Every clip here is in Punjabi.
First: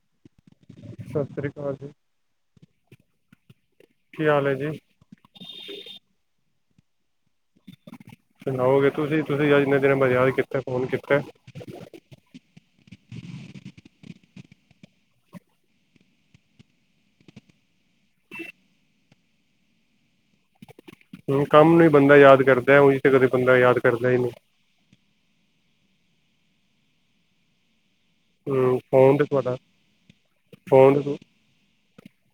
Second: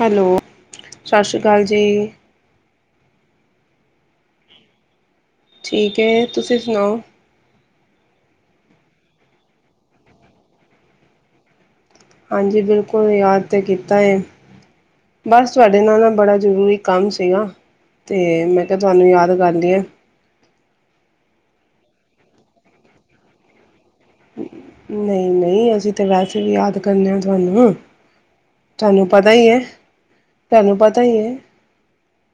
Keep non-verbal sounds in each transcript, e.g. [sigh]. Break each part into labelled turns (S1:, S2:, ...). S1: ਹੈਲੋ, ਸਤਿ ਸ਼੍ਰੀ ਅਕਾਲ ਜੀ।
S2: ਕੀ ਹਾਲ ਐਂ ਜੀ?
S1: ਠੀਕ ਹੈਂ ‌। ਤੁਸੀਂ ਸੁਣਾਓ।
S2: ਸੁਣਾਓਗੇ ਤੁਸੀਂ ਤੁਸੀਂ ਇੰਨੇ ਦਿਨ ਬਾਅਦ ਕੀਤਾ ਫ਼ੋਨ ਕੀਤੇ।
S1: ਹਾਂਜੀ ਬਿਲਕੁਲ ਯਾਦ ਤੇ ਕੀਤਾ ਏ ਬਸ ਤੁਹਾਡੇ ਨਾਲ ਨਾ ਬੜਾ ਜ਼ਰੂਰੀ ਕੰਮ ਸੀ ਗਾ ਤੇ ਮੈਂ ਕਿਹਾਂ ਤੁਹਾਂਨੂੰ ਯਾਦ ਕਰ ਲਈਏ।
S2: ਹੂੰ ਕੰਮ ਨੂੰ ਬੰਦਾ ਯਾਦ ਕਰਦਾ ਉਹੀ ਤੇ ਕਦੇ ਬੰਦਾ ਯਾਦ। ਕਰਦਾ ਹੀ ਨਹੀਂ
S1: ਨਹੀਂ ਨਹੀਂ ਐਸ਼ੀ। ਤੇ ਵੈਸੇ ਵੀ ਯਾਦ ਕਰਨੇ ਆ ਤੁਹਾਂਨੂੰ।
S2: ਹੂੰ
S1: ਤੁਹਾਂਨੂੰ
S2: ਫੋਨ ਤੇ
S1: ਪਤਾਂ ਹੀ
S2: ਤੁਹਾਡਾ
S1: ਏ ਤੁਹਾਂਨੂੰ
S2: ਫੋਨ
S1: ਪਤਾਂ ਹੀ ਏ।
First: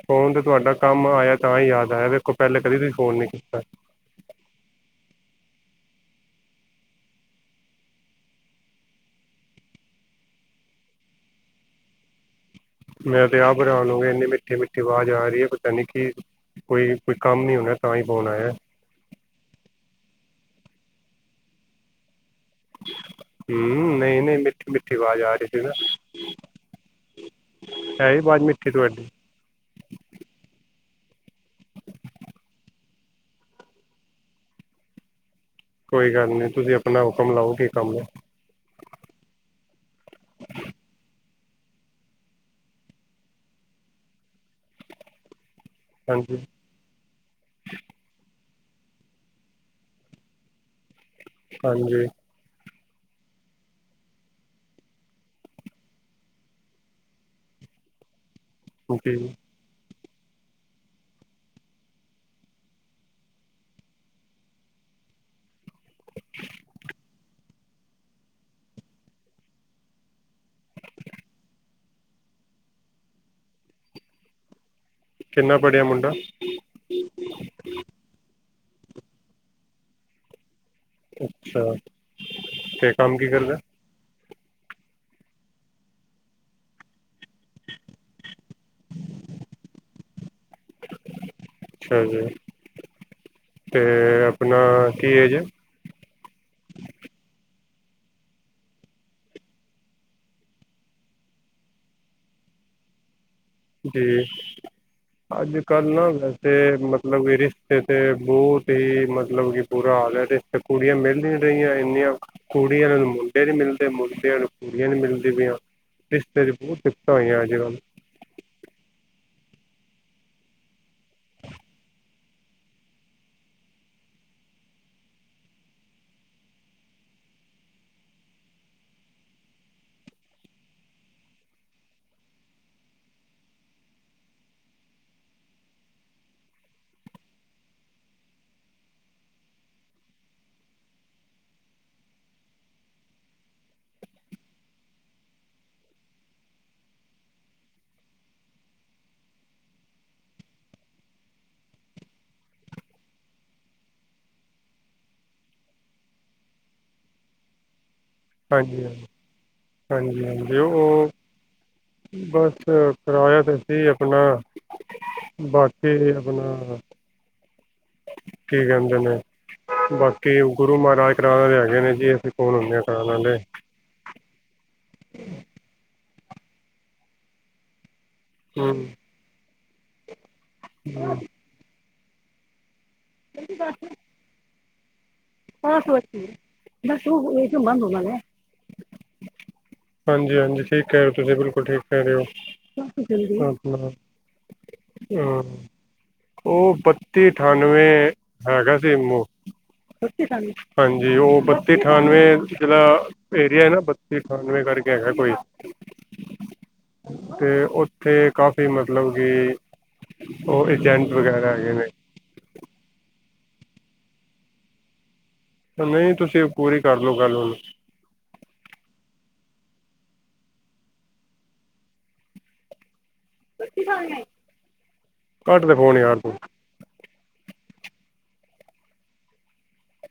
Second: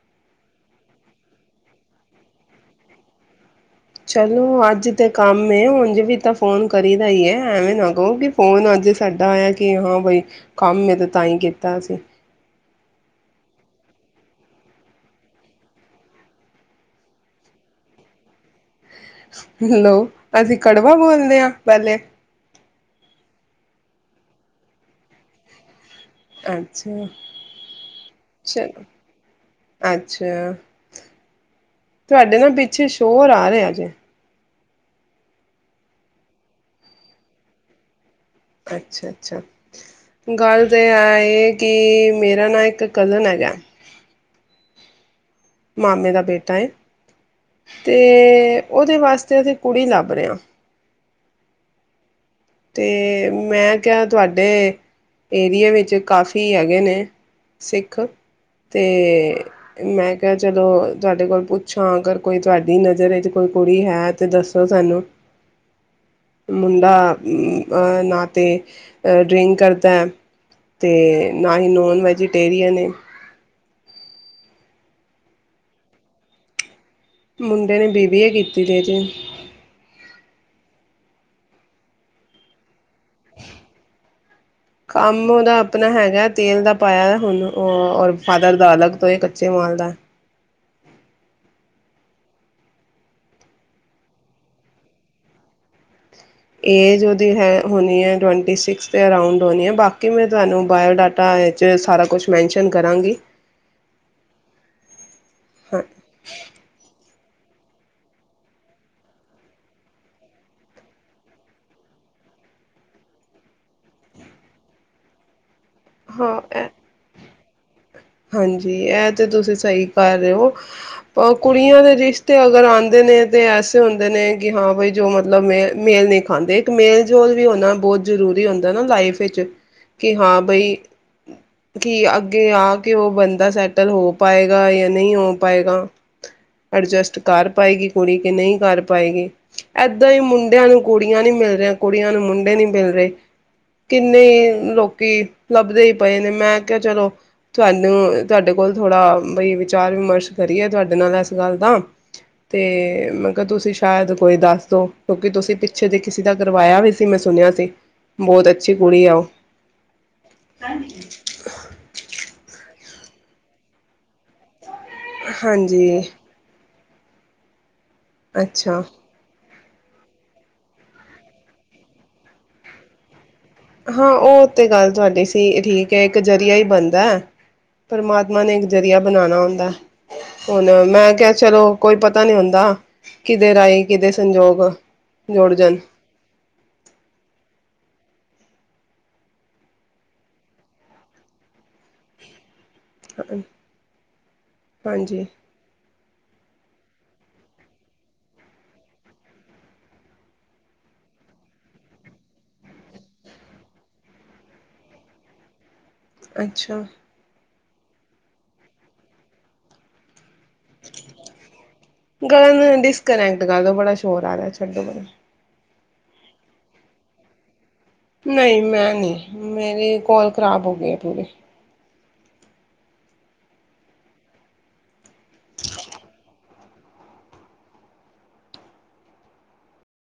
S2: ਫੋਨ ਤਾਂ ਤੁਹਾਡਾ ਕੰਮ ਆਇਆ ਤਾਂ ਹੀ ਯਾਦ ਆਇਆਂ ਵੇਖੋ ਪਹਿਲੇ ਕਦੇ ਵੀ ਫ਼ੋਨ ਨੀਂ ਕੀਤਾਂ
S1: ਚਲੋਂ ਅੱਜ਼ ਤੇ ਕੰਮ ਏ। ਉਜ ਵੀ ਤਾਂ ਫ਼ੋਨ ਕਰੀ ਦਾ ਹੀ ਹੈ। ਐਵੇਂ ਨਾ ਕਹੋ ਕਿ ਫ਼ੋਨ ਅੱਜ਼ ਸਾਡਾ ਆਇਆਂ ਕਿ ਹਾਂ ਬਈ ਕੰਮ ਏ ਤਾਂ ਤਾਂਹੀਂ ਕੀਤਾ ਅਸੀਂ।
S2: ਮੈਂ ਤੇ ਆਪ ਹੈਰਾਨ ਹੋ ਗਿਆ। ਇੰਨੀ ਮਿੱਠੀ ਮਿੱਠੀ ਆਵਾਜ਼ ਆ ਰਹੀ ਹੈਂ। ਪਤਾਂ ਨੀਂ ਕਿ ਕੋਈ ਕੋਈ ਕੰਮ ਹੀ ਹੋਣਾਂ ਤਾਂ ਹੀ ਫ਼ੋਨ ਆਇਆਂ
S1: ਲੋ ਅਸੀਂ ਕੜਵਾ ਬੋਲਦੇ ਹਾਂ। ਪਹਿਲੇ
S2: ਹੂੰ, ਨਹੀਂ ਨਹੀਂ ਮਿੱਠੀ ਮਿੱਠੀ ਆਵਾਜ਼ ਆ ਰਹੀ ਸੀ ਨਾ।
S1: ਅੱਛਾ।
S2: ਹੈ ਹੀ ਆਵਾਜ਼ ਮਿੱਠੀ
S1: ਚਲੋ
S2: ਤੁਹਾਡੀ
S1: ਅੱਛਾ। ਤੁਹਾਡੇ ਨਾ ਪਿੱਛੇ। ਚੋਰ ਆ ਰਿਹੇ ਅਜੇ
S2: ਕੋਈ ਗੱਲ਼ ਨੀਂ ਤੁਸੀਂ ਆਪਣਾਂ ਹੁਕਮ ਲਾਓ ਕੀ ਕੰਮ ਏ
S1: ਅੱਛਾ ਅੱਛਾ। ਗੱਲ਼ ਤੇ ਇਹ ਕਿ ਮੇਰਾ ਨਾ ਇੱਕ ਕਜ਼ਨ ਹੈਗਾ। ਮਾਮੇ ਦਾ
S2: ਹਾਂਜੀ
S1: ਬੇਟਾ ਏਂ -ਤੇ ਉਹਦੇ ਵਾਸਤੇ ਅਸੀਂ ਕੁੜੀ ਲੱਭ ਰਹੇਂ ਹਾਂ।
S2: ਹਾਂਜੀ।
S1: ਤੇ ਮੈਂ ਕਿਹਾ ਤੁਹਾਡੇ ਏਰੀਏ ਵਿੱਚ ਕਾਫ਼ੀ ਹੈਗੇ ਨੇਂ ਸਿੱਖ। ਤੇ
S2: ਜੀ
S1: ਮੈਂ। ਤੇ ਜਦੋ ਤੁਹਾਡੇ ਕੋਲ ਪੁੱਛਾਂ ਅਗਰ ਕੋਈ ਤੁਹਾਡੀ ਨਜਰ ਵਿਚ ਕੋਈ ਕੁੜੀ ਹੈ ਤੇ ਦੱਸੋ ਸਾਨੂੰ ਮੁੰਡਾ ਉਮ ਆਂ ਨਾ ਤੇ ਡਰਿੰਕ ਕਰਤਾ ਹੈ ਤੇ ਨਾ ਹੀ ਨੋਨ ਵੈਜੀਟੇਰੀਅਨ ਏ।
S2: ਕਿੰਨਾ ਪੜਿਆ ਮੁੰਡਾ?
S1: ਮੁੰਡੇ ਨੇ ਬੀ ਬੀ ਏ ਕੀਤੀ ਦੀ ਹੈ ਜੀ।
S2: ਅੱਛਾ ਠੀਕ ਕੰਮ ਕੀ ਕਰਦਾ ਹੈ।
S1: ਕੰਮ ਉਹਦਾ ਆਪਨਾ ਹੈਗਾ ਤੇਲ ਦਾ ਪਾਇਆ ਏ। ਹੁਣ ਉਹ ਔਰ ਫਾਦਰ ਦਾ ਅਲੱਗ ਤੋ ਏ ਕੱਚੇ ਮਾਲ ਦਾ।
S2: ਅੱਛਾ ਜੀ ਤੇ ਆਪਨਾ ਕੀ ਏਜ ਐ।
S1: ਏਜ ਉਹਦੀ ਹੈ ਹੋਉਨੀ ਹੈ ਟਵੰਟੀ ਸਿਕਸ ਦੇ ਅਰਾਉਂਡ ਹੋਉਨੀ ਹੈ ਬਾਕੀ ਮੈਂ ਤੁਹਾਨੂੰ ਬਾਯੋਡਾਟਾ ਇਚ ਸਾਰਾ ਕੁਛ ਮੈਨਸ਼ਨ ਕਰਾਂਗੀ।
S2: ਜੀ ਅੱਜ
S1: ਹਾਂ
S2: ਕੱਲ ਨਾ ਵੈਸੇ ਮਤਲਬ [unintelligible] ਇੱਥੇ ਤੇ ਬਹੁਤ ਹੀ ਮਤਲਬ ਕਿ ਬੁਰਾ ਹਾਲ ਹੈ ਤੇ ਇਥੇ ਕੁੜੀਆਂ ਮਿਲ ਨੀ ਰਹੀਆਂ ਇੰਨੀਆਂ ਕੁੜੀਆਂ ਆਲਿਆਂ ਨੂੰ ਮੁੰਡੇ ਨਹੀਂ ਮਿਲਦੇ ਮੁੰਡਿਆਂ ਨੂੰ ਕੁੜੀਆਂ ਨੀ ਮਿਲਦੀ ਪਈਆਂ। ਰਿਸ਼ਤੇ ਦੀ
S1: ਹਾਂ
S2: ਬਹੁਤ [unintelligible] ਹੋਈਆਂ। [unintelligible]
S1: ਹਾਂਜੀ ਇਹ ਤੇ ਤੁਸੀ ਸਹੀ ਕਰ ਰਹੇ ਹੋ ਪਰ ਕੁੜੀਆਂ ਦੇ ਰਿਸ਼ਤੇ ਅਗਰ ਆਉਂਦੇ ਨੇਂ ਤੇ ਐਸੇ ਹੁੰਦੇ ਨੇਂ ਕਿ ਹਾਂ ਬਈ ਜੋ ਮਤਲਬ ਮੇ ਮੇਲ ਨਹੀਂ ਖਾਂਦੇ ਇੱਕ ਮੇਲ ਜੋਲ ਵੀ ਹੋਨਾ ਬਹੁਤ ਜਰੂਰੀ ਹੁੰਦਾ ਏ ਨਾ ਲਾਈਫ ਵਿੱਚ ਕਿ ਹਾਂ ਬਈ ਹੁਹ ਕੀ ਅੱਗੇ ਆ ਕਿ ਉਹ ਬੰਦਾ ਸੈਟਲ ਹੋ ਪਾਏਗਾ ਯਾ ਨਹੀਂ ਹੋ ਪਾਏਗਾ ਐਡਜਸਟ ਕਰ ਪਾਏਗੀ ਕੁੜੀ ਕਿ ਨਹੀਂ ਕਰ ਪਾਏਗੀ ਏਹਦਾਂ ਹੀ ਮੁੰਡਿਆਂ ਨੂੰ ਕੁੜੀਆਂ ਨਹੀਂ ਮਿਲ ਰਹਿਆਂ ਕੁੜੀਆਂ ਨੂੰ ਮੁੰਡੇ ਨੀ ਮਿਲ ਰਹੇ ਕਿੰਨੇ ਲੋਕੀ ਲੱਭਦੇ ਹੀ ਪਏ ਨੇ ਮੈਂ ਕਿਹਾ ਚਲੋ ਤੁਹਾਨੂੰ ਤੁਹਾਡੇ ਕੋਲ ਥੋੜ੍ਹਾ ਬਈ ਵਿਚਾਰ ਵਿਮਰਸ਼ ਕਰੀਏ ਤੁਹਾਡੇ ਨਾਲ ਇਸ ਗੱਲ ਦਾ ਤੇ ਮੈਂ ਕਿਹਾ ਤੁਸੀਂ ਸ਼ਾਇਦ ਕੋਈ ਦੱਸ ਦੋ ਕਿਉਂਕਿ ਤੁਸੀ ਪਿੱਛੇ ਦੀ ਕਿਸੀ ਦਾ ਕਰਵਾਇਆ ਵੀ ਸੀ ਮੈਂ ਸੁਨਿਆ ਸੀ। ਬਹੁਤ ਅੱਛੀ ਕੁੜੀ ਆ ਉਹ
S2: ਹਾਂਜੀ-ਹਾਂਜੀ-ਹਾਂਜੀ-ਹਾਂਜੀ ਉਹ ਬਸ ਅ ਕਰਾਇਇਆ ਤੇ ਸੀ ਆਪਨਾ।
S1: ਹਾਂਜੀ
S2: ਬਾਕੀ ਆਪਨਾ ਕੀ
S1: ਅੱਛਾ
S2: ਕਹਿੰਦੇ ਨੇ। ਬਾਕੀ ਗੁਰੂ ਮਹਾਰਾਜ ਕਰਾਉਨ ਵਾਲੇ ਹੈਗੇ ਨੇ ਜੀ ਅਸੀ ਕੌਨ ਹੁੰਨੇਂ ਹਾਂ ਕਰਾਨ ਆਲੇ।
S1: ਹਾਂ ਉਹ ਤੇ ਗੱਲ ਤੁਹਾਡੀ ਸਹੀ ਏ ਠੀਕ ਹੈ। ਕ ਜਰੀਆ ਹੀ ਬੰਦਾ ਹੈ। ਪਰਮਾਮਾ ਨੇ ਇੱਕ ਜਰੀਆ
S2: ਹੂੰ
S1: ਬਨਾਉਨਾ ਹੁੰਦਾ ਏ। ਹੁਨ ਮੈਂ ਕਿਹਾ ਚਲੋ। ਕੋਈ ਪਤਾ ਨੀ ਹੁੰਦਾ। ਕਿਦੇ ਰਾਹੀ ਕਿਦੇ ਸੰਜੋਗ। ਜੁੜ
S2: [unintelligible]
S1: ਜਾਣ
S2: ਬਸ ਓਹ ਇਕ [unintelligible] ਹਾਂਜੀ-ਹਾਂਜੀ ਠੀਕ ਕਹਿ ਰਹੇ ਹੋ ਤੁਸੀ ਬਿਲਕੁਲ ਠੀਕ ਕਹਿ ਰਹੇ ਹੋ।
S1: ਹਾਂਜੀ
S2: [unintelligible] ਉਹ ਬੱਤੀ ਅਠਾਨਵੇਂ ਹੈਗਾ [unintelligible] [unintelligible] ਹਾਂਜੀ ਉਹ ਬੱਤੀ ਅਠਾਨਵੇਂ ਜਿਹਦਾ ਏਰੀਆ ਹੈ ਨਾ ਬੱਤੀ ਅਠਾਨਵੇਂ ਕਰਕੇ ਹੈਗਾ ਐ ਕੋਈ।
S1: ਅੱਛਾ
S2: ਤੇ ਓੱਥੇ ਕਾਫੀ ਮਤਲਬ ਕਿ ਉਹ ਏਜੇਂਟ ਵਗੈਰਾ ਹੈਗੇ ਨੇਂ।
S1: ਅੱਜ ਗੱਲ੍ਹ ਤੋਂ ਬੜਾ ਸ਼ੋਰ ਆ ਰਿਹਾ ਛੱਡੋ ਬੜ
S2: ਨਹੀਂ ਤੁਸੀਂ ਪੂਰੀ ਕਰਲਓ ਗੱਲ ਹੁਣ
S1: ਨਹੀਂ ਮੈਂ ਨਹੀਂ ਮੇਰੀ ਕੌਲ ਖ਼ਰਾਬ ਹੋ ਗਈ ਪੂਰੀ।
S2: ਗਾਲ [unintelligible] ਕੱਟ ਦੇ ਫੋਨ ਯਾਰ ਤੂੰ